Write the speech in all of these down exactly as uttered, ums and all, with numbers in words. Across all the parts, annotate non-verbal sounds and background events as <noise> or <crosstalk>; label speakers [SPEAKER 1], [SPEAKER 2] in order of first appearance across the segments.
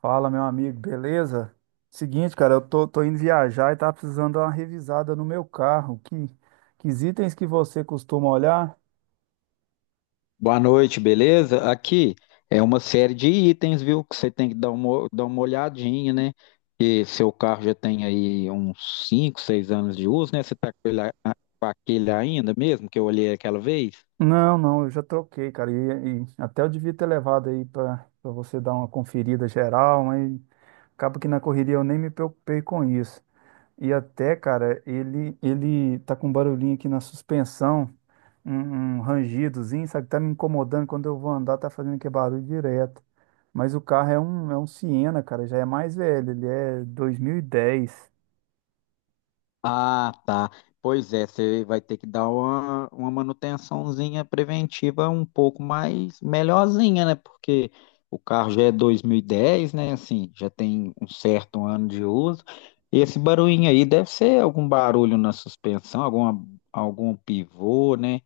[SPEAKER 1] Fala, meu amigo, beleza? Seguinte, cara, eu tô, tô indo viajar e tá precisando dar uma revisada no meu carro. Que, que itens que você costuma olhar?
[SPEAKER 2] Boa noite, beleza? Aqui é uma série de itens, viu? Que você tem que dar uma, dar uma olhadinha, né? Que seu carro já tem aí uns cinco, seis anos de uso, né? Você tá com ele, a- com aquele ainda mesmo que eu olhei aquela vez?
[SPEAKER 1] Não, não, eu já troquei, cara. E, e até eu devia ter levado aí pra pra você dar uma conferida geral, mas acaba que na correria eu nem me preocupei com isso. E até, cara, ele, ele tá com um barulhinho aqui na suspensão. um, um rangidozinho, sabe? Tá me incomodando quando eu vou andar, tá fazendo aquele barulho direto. Mas o carro é um, é um Siena, cara, já é mais velho, ele é dois mil e dez.
[SPEAKER 2] Ah, tá. Pois é, você vai ter que dar uma, uma manutençãozinha preventiva um pouco mais melhorzinha, né? Porque o carro já é dois mil e dez, né? Assim, já tem um certo ano de uso. E esse barulhinho aí deve ser algum barulho na suspensão, alguma, algum pivô, né?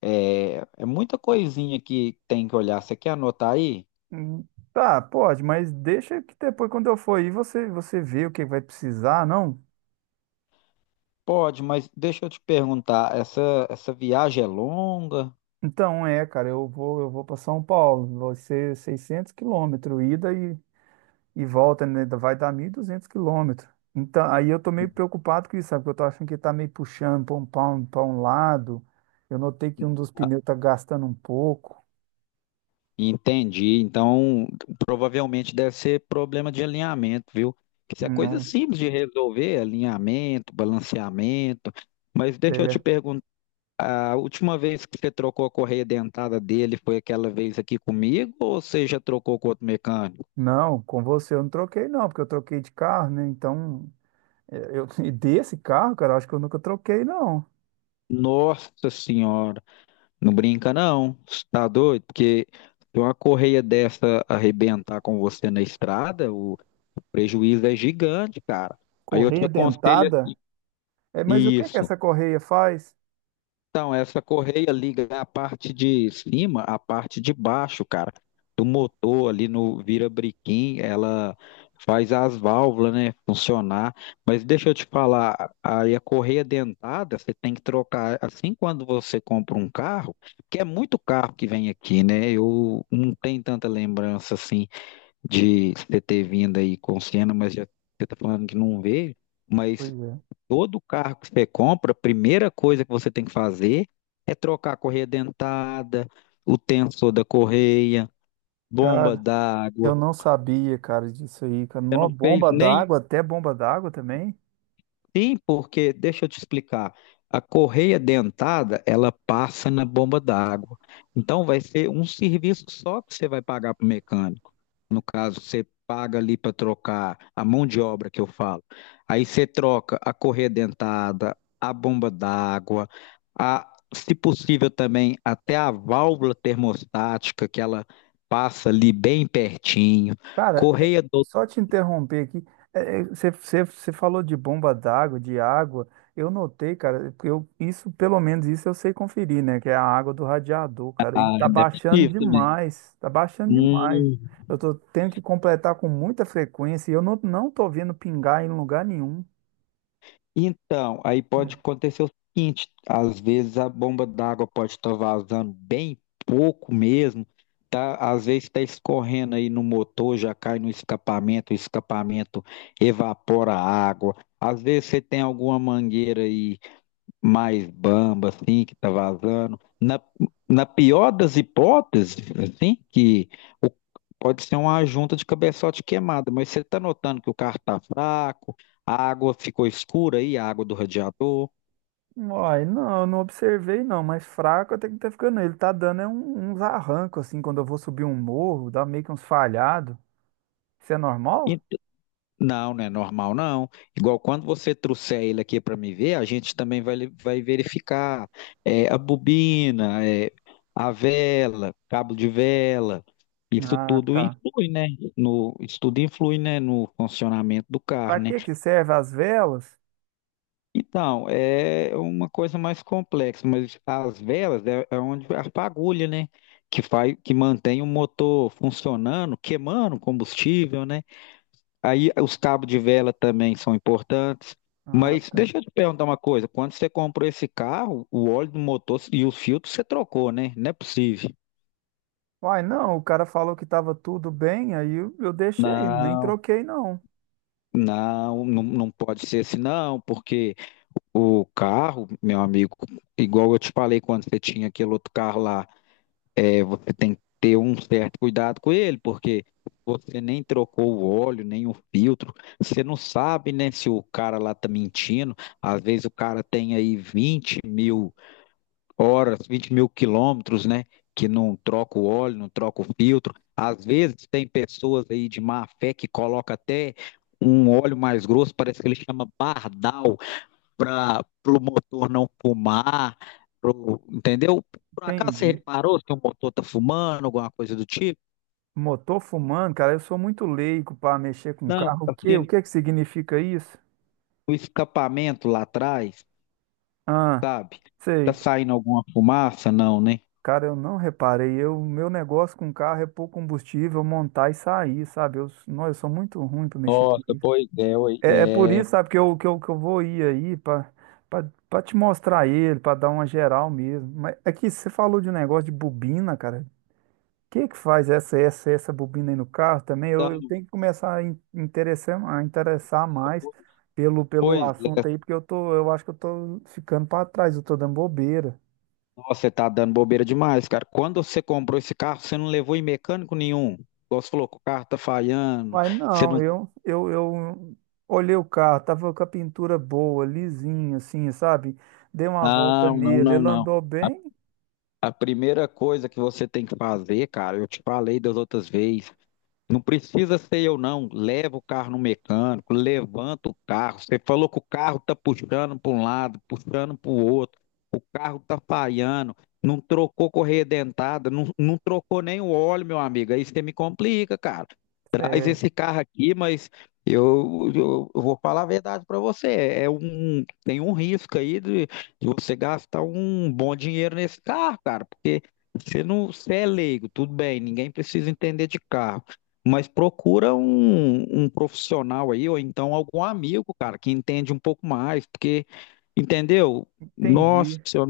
[SPEAKER 2] É, é muita coisinha que tem que olhar. Você quer anotar aí?
[SPEAKER 1] Hum, Tá, pode, mas deixa que depois quando eu for aí você, você vê o que vai precisar, não?
[SPEAKER 2] Pode, mas deixa eu te perguntar, essa, essa viagem é longa?
[SPEAKER 1] Então é, cara, eu vou, eu vou para São Paulo, vai ser seiscentos quilômetros ida e e volta, né, vai dar mil e duzentos quilômetros. Então, aí eu tô meio preocupado com isso, sabe? Porque eu tô achando que tá meio puxando para um, pra um, pra um lado. Eu notei que um dos pneus tá gastando um pouco.
[SPEAKER 2] Entendi. Então, provavelmente deve ser problema de alinhamento, viu? Isso é coisa
[SPEAKER 1] Não,
[SPEAKER 2] simples de resolver, alinhamento, balanceamento. Mas deixa eu te
[SPEAKER 1] é,
[SPEAKER 2] perguntar, a última vez que você trocou a correia dentada dele foi aquela vez aqui comigo ou você já trocou com outro mecânico?
[SPEAKER 1] não, com você eu não troquei, não, porque eu troquei de carro, né? Então, é, eu, <laughs> e desse carro, cara, eu acho que eu nunca troquei, não.
[SPEAKER 2] Nossa senhora, não brinca não, cê tá doido? Porque se uma correia dessa arrebentar com você na estrada, o prejuízo é gigante, cara. Aí eu te
[SPEAKER 1] Correia
[SPEAKER 2] aconselho assim,
[SPEAKER 1] dentada? É, mas o que que
[SPEAKER 2] isso.
[SPEAKER 1] essa correia faz?
[SPEAKER 2] Então, essa correia liga a parte de cima, a parte de baixo, cara, do motor ali no virabrequim, ela faz as válvulas, né, funcionar. Mas deixa eu te falar, aí a correia dentada, você tem que trocar, assim quando você compra um carro, que é muito carro que vem aqui, né? Eu não tenho tanta lembrança assim de você ter vindo aí com Siena, mas já você tá falando que não veio.
[SPEAKER 1] Pois
[SPEAKER 2] Mas
[SPEAKER 1] é.
[SPEAKER 2] todo carro que você compra, a primeira coisa que você tem que fazer é trocar a correia dentada, o tensor da correia, bomba
[SPEAKER 1] Cara,
[SPEAKER 2] d'água.
[SPEAKER 1] eu não sabia, cara, disso aí, cara. Nó,
[SPEAKER 2] Não fez
[SPEAKER 1] bomba
[SPEAKER 2] nem.
[SPEAKER 1] d'água, até bomba d'água também.
[SPEAKER 2] Sim, porque, deixa eu te explicar, a correia dentada, ela passa na bomba d'água. Então, vai ser um serviço só que você vai pagar para o mecânico. No caso, você paga ali para trocar a mão de obra que eu falo. Aí você troca a correia dentada, a bomba d'água, a, se possível também até a válvula termostática que ela passa ali bem pertinho,
[SPEAKER 1] Cara, é-
[SPEAKER 2] correia dotada,
[SPEAKER 1] só te interromper aqui, é, é, você você- você falou de bomba d'água, de água. Eu notei, cara, porque eu, isso, pelo menos isso eu sei conferir, né? Que é a água do radiador, cara. E tá
[SPEAKER 2] é
[SPEAKER 1] baixando
[SPEAKER 2] possível também.
[SPEAKER 1] demais, tá baixando demais.
[SPEAKER 2] Hum.
[SPEAKER 1] Eu tô tendo que completar com muita frequência e eu não, não tô vendo pingar em lugar nenhum.
[SPEAKER 2] Então, aí pode acontecer o seguinte: às vezes a bomba d'água pode estar vazando bem pouco mesmo, tá? Às vezes está escorrendo aí no motor, já cai no escapamento, o escapamento evapora a água. Às vezes você tem alguma mangueira aí mais bamba, assim, que tá vazando. Na, na pior das hipóteses, assim, que o- pode ser uma junta de cabeçote queimada, mas você tá notando que o carro tá fraco, a água ficou escura aí, a água do radiador.
[SPEAKER 1] Uai, não, eu não observei não, mas fraco até que tá ficando. Ele tá dando é um- uns arrancos, assim, quando eu vou subir um morro, dá meio que uns falhados. Isso é normal?
[SPEAKER 2] Não, não é normal, não. Igual quando você trouxer ele aqui para me ver, a gente também vai, le- vai verificar é, a bobina, é, a vela, cabo de vela. Isso
[SPEAKER 1] Ah,
[SPEAKER 2] tudo
[SPEAKER 1] tá.
[SPEAKER 2] influi, né? No, isso tudo influi, né, no funcionamento do
[SPEAKER 1] Pra
[SPEAKER 2] carro, né?
[SPEAKER 1] que que serve as velas?
[SPEAKER 2] Então, é uma coisa mais complexa, mas as velas é, é onde a fagulha, né? Que faz, que mantém o motor funcionando, queimando combustível, né? Aí os cabos de vela também são importantes.
[SPEAKER 1] Ah,
[SPEAKER 2] Mas
[SPEAKER 1] tá.
[SPEAKER 2] deixa eu te perguntar uma coisa: quando você comprou esse carro, o óleo do motor e os filtros você trocou, né? Não é possível.
[SPEAKER 1] Uai, não, o cara falou que tava tudo bem, aí eu, eu deixei, nem
[SPEAKER 2] Não,
[SPEAKER 1] troquei não.
[SPEAKER 2] não, não, não pode ser assim, não, porque o carro, meu amigo, igual eu te falei quando você tinha aquele outro carro lá. É, você tem que ter um certo cuidado com ele, porque você nem trocou o óleo, nem o filtro, você não sabe, né, se o cara lá tá mentindo. Às vezes o cara tem aí vinte mil horas, vinte mil quilômetros, né, que não troca o óleo, não troca o filtro. Às vezes tem pessoas aí de má fé que coloca até um óleo mais grosso, parece que ele chama bardal, para o motor não fumar, pro- entendeu? Por acaso você
[SPEAKER 1] Entendi.
[SPEAKER 2] reparou se o motor tá fumando, alguma coisa do tipo?
[SPEAKER 1] Motor fumando, cara, eu sou muito leigo pra mexer com
[SPEAKER 2] Não,
[SPEAKER 1] carro. O quê? O
[SPEAKER 2] assim,
[SPEAKER 1] que que significa isso?
[SPEAKER 2] o escapamento lá atrás,
[SPEAKER 1] Ah,
[SPEAKER 2] sabe? Tá
[SPEAKER 1] sei.
[SPEAKER 2] saindo alguma fumaça? Não, né?
[SPEAKER 1] Cara, eu não reparei. Eu, meu negócio com carro é pôr combustível, montar e sair, sabe? Eu, não, eu sou muito ruim pra mexer com
[SPEAKER 2] Nossa,
[SPEAKER 1] isso.
[SPEAKER 2] pois é, oi,
[SPEAKER 1] É, é por
[SPEAKER 2] é.
[SPEAKER 1] isso, sabe, que eu, que eu, que eu vou ir aí pra pra- pra te mostrar ele, pra dar uma geral mesmo. Mas aqui você falou de um negócio de bobina, cara. O que que faz essa essa essa bobina aí no carro também? Eu, eu
[SPEAKER 2] Então,
[SPEAKER 1] tenho que começar a in- interessar, a interessar mais pelo, pelo
[SPEAKER 2] pois é.
[SPEAKER 1] assunto aí, porque eu tô, eu acho que eu tô ficando pra trás, eu tô dando bobeira.
[SPEAKER 2] Nossa, você tá dando bobeira demais, cara. Quando você comprou esse carro, você não levou em mecânico nenhum. Igual você falou que o carro tá falhando.
[SPEAKER 1] Uai,
[SPEAKER 2] Você
[SPEAKER 1] não,
[SPEAKER 2] não.
[SPEAKER 1] eu, eu, eu olhei o carro, tava com a pintura boa, lisinho, assim, sabe? Dei uma volta
[SPEAKER 2] Não, não,
[SPEAKER 1] nele,
[SPEAKER 2] não,
[SPEAKER 1] ele
[SPEAKER 2] não.
[SPEAKER 1] andou bem.
[SPEAKER 2] A primeira coisa que você tem que fazer, cara, eu te falei das outras vezes, não precisa ser eu, não. Leva o carro no mecânico, levanta o carro. Você falou que o carro tá puxando para um lado, puxando para o outro. O carro tá falhando. Não trocou correia dentada, não, não trocou nem o óleo, meu amigo. Aí você me complica, cara. Traz
[SPEAKER 1] é,
[SPEAKER 2] esse carro aqui, mas eu, eu- eu vou falar a verdade para você. É um, tem um risco aí de, de você gastar um bom dinheiro nesse carro, cara, porque você não, você é leigo, tudo bem, ninguém precisa entender de carro. Mas procura um, um profissional aí, ou então algum amigo, cara, que entende um pouco mais, porque, entendeu? Nossa,
[SPEAKER 1] Entendi,
[SPEAKER 2] você não,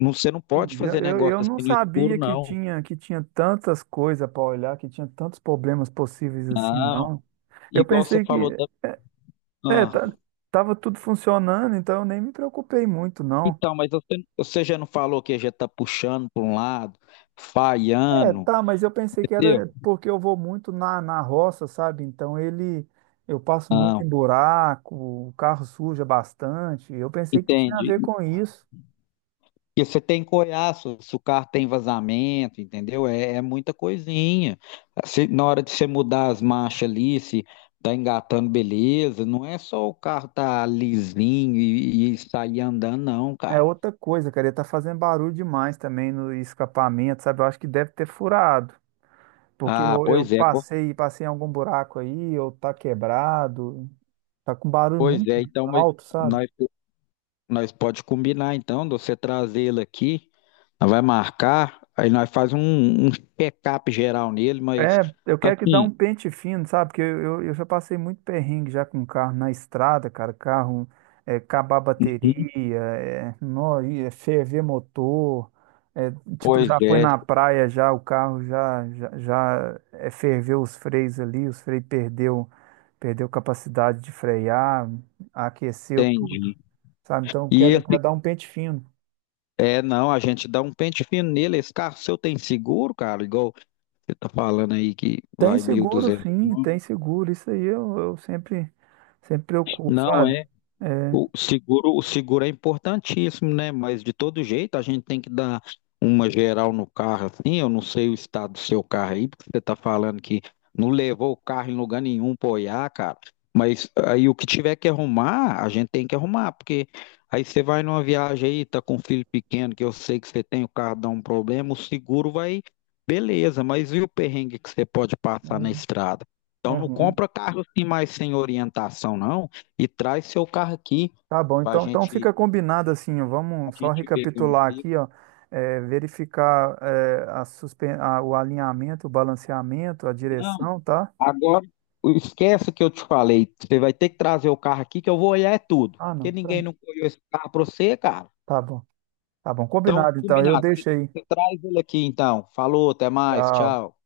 [SPEAKER 2] não- você não pode
[SPEAKER 1] entendi.
[SPEAKER 2] fazer
[SPEAKER 1] Eu,
[SPEAKER 2] negócio
[SPEAKER 1] eu
[SPEAKER 2] assim
[SPEAKER 1] não
[SPEAKER 2] no escuro,
[SPEAKER 1] sabia que
[SPEAKER 2] não.
[SPEAKER 1] tinha que tinha tantas coisas para olhar, que tinha tantos problemas possíveis assim,
[SPEAKER 2] Não,
[SPEAKER 1] não. Eu
[SPEAKER 2] igual você
[SPEAKER 1] pensei
[SPEAKER 2] falou
[SPEAKER 1] que
[SPEAKER 2] da.
[SPEAKER 1] é,
[SPEAKER 2] Ah,
[SPEAKER 1] tá, tava tudo funcionando, então eu nem me preocupei muito, não.
[SPEAKER 2] então, mas você, você já não falou que já tá puxando para um lado,
[SPEAKER 1] É,
[SPEAKER 2] falhando,
[SPEAKER 1] tá, mas eu pensei que
[SPEAKER 2] entendeu?
[SPEAKER 1] era porque eu vou muito na, na roça, sabe? Então ele eu passo muito
[SPEAKER 2] Não,
[SPEAKER 1] em buraco, o carro suja bastante. Eu pensei que tinha a
[SPEAKER 2] entende?
[SPEAKER 1] ver com isso.
[SPEAKER 2] E você tem que olhar se, se o carro tem vazamento, entendeu? É, é muita coisinha. Se- na hora de você mudar as marchas ali, se tá engatando, beleza. Não é só o carro tá lisinho e, e sair andando, não,
[SPEAKER 1] É
[SPEAKER 2] cara.
[SPEAKER 1] outra coisa, cara, ele tá fazendo barulho demais também no escapamento, sabe? Eu acho que deve ter furado. Porque
[SPEAKER 2] Ah,
[SPEAKER 1] eu, eu
[SPEAKER 2] pois é, co-
[SPEAKER 1] passei, passei em algum buraco aí, ou tá quebrado, tá com barulho
[SPEAKER 2] pois
[SPEAKER 1] muito
[SPEAKER 2] é. Então, mas
[SPEAKER 1] alto, sabe?
[SPEAKER 2] nós, nós pode combinar, então, de você trazer ele aqui, nós vai marcar, aí nós faz um, um check-up geral nele, mas
[SPEAKER 1] É, eu quero que dá
[SPEAKER 2] assim,
[SPEAKER 1] um pente fino, sabe? Porque eu, eu, eu já passei muito perrengue já com carro na estrada, cara. Carro é, acabar a
[SPEAKER 2] uhum,
[SPEAKER 1] bateria, é, nó, e é ferver motor. É, tipo,
[SPEAKER 2] pois
[SPEAKER 1] já foi
[SPEAKER 2] é,
[SPEAKER 1] na praia já, o carro já, já, já é, ferveu os freios ali, os freios perdeu, perdeu capacidade de frear, aqueceu tudo.
[SPEAKER 2] entendi.
[SPEAKER 1] Sabe? Então eu
[SPEAKER 2] E
[SPEAKER 1] quero,
[SPEAKER 2] esse
[SPEAKER 1] quero dar um pente fino.
[SPEAKER 2] É, não, a gente dá um pente fino nele. Esse carro seu tem seguro, cara? Igual você tá falando aí que
[SPEAKER 1] Tem
[SPEAKER 2] vai
[SPEAKER 1] seguro,
[SPEAKER 2] mil e duzentos
[SPEAKER 1] sim,
[SPEAKER 2] quilômetros.
[SPEAKER 1] tem seguro. Isso aí eu, eu sempre, sempre preocupo,
[SPEAKER 2] Não,
[SPEAKER 1] sabe?
[SPEAKER 2] é.
[SPEAKER 1] É,
[SPEAKER 2] O seguro, o seguro é importantíssimo, né? Mas de todo jeito a gente tem que dar uma geral no carro, assim. Eu não sei o estado do seu carro aí, porque você tá falando que não levou o carro em lugar nenhum para olhar, cara. Mas aí o que tiver que arrumar, a gente tem que arrumar, porque aí você vai numa viagem aí, tá com um filho pequeno, que eu sei que você tem, o carro dá um problema, o seguro vai, beleza, mas e o perrengue que você pode passar na
[SPEAKER 1] é
[SPEAKER 2] estrada? Então
[SPEAKER 1] é
[SPEAKER 2] não
[SPEAKER 1] ruim.
[SPEAKER 2] compra carro assim mais sem orientação, não e traz seu carro aqui
[SPEAKER 1] Tá bom,
[SPEAKER 2] para
[SPEAKER 1] então, então fica
[SPEAKER 2] gente,
[SPEAKER 1] combinado assim, ó,
[SPEAKER 2] a
[SPEAKER 1] vamos só
[SPEAKER 2] gente ver como
[SPEAKER 1] recapitular
[SPEAKER 2] fica.
[SPEAKER 1] aqui, ó, é, verificar é, a suspen a- o alinhamento, o balanceamento, a
[SPEAKER 2] Não,
[SPEAKER 1] direção, tá?
[SPEAKER 2] agora esquece que eu te falei. Você vai ter que trazer o carro aqui que eu vou olhar é tudo.
[SPEAKER 1] Ah, não,
[SPEAKER 2] Porque ninguém
[SPEAKER 1] tranquilo.
[SPEAKER 2] não olhou esse carro para você, cara.
[SPEAKER 1] Tá bom, tá bom,
[SPEAKER 2] Então,
[SPEAKER 1] combinado então, eu
[SPEAKER 2] combinado. Você,
[SPEAKER 1] deixo aí.
[SPEAKER 2] você traz ele aqui então. Falou, até mais,
[SPEAKER 1] Tchau.
[SPEAKER 2] tchau.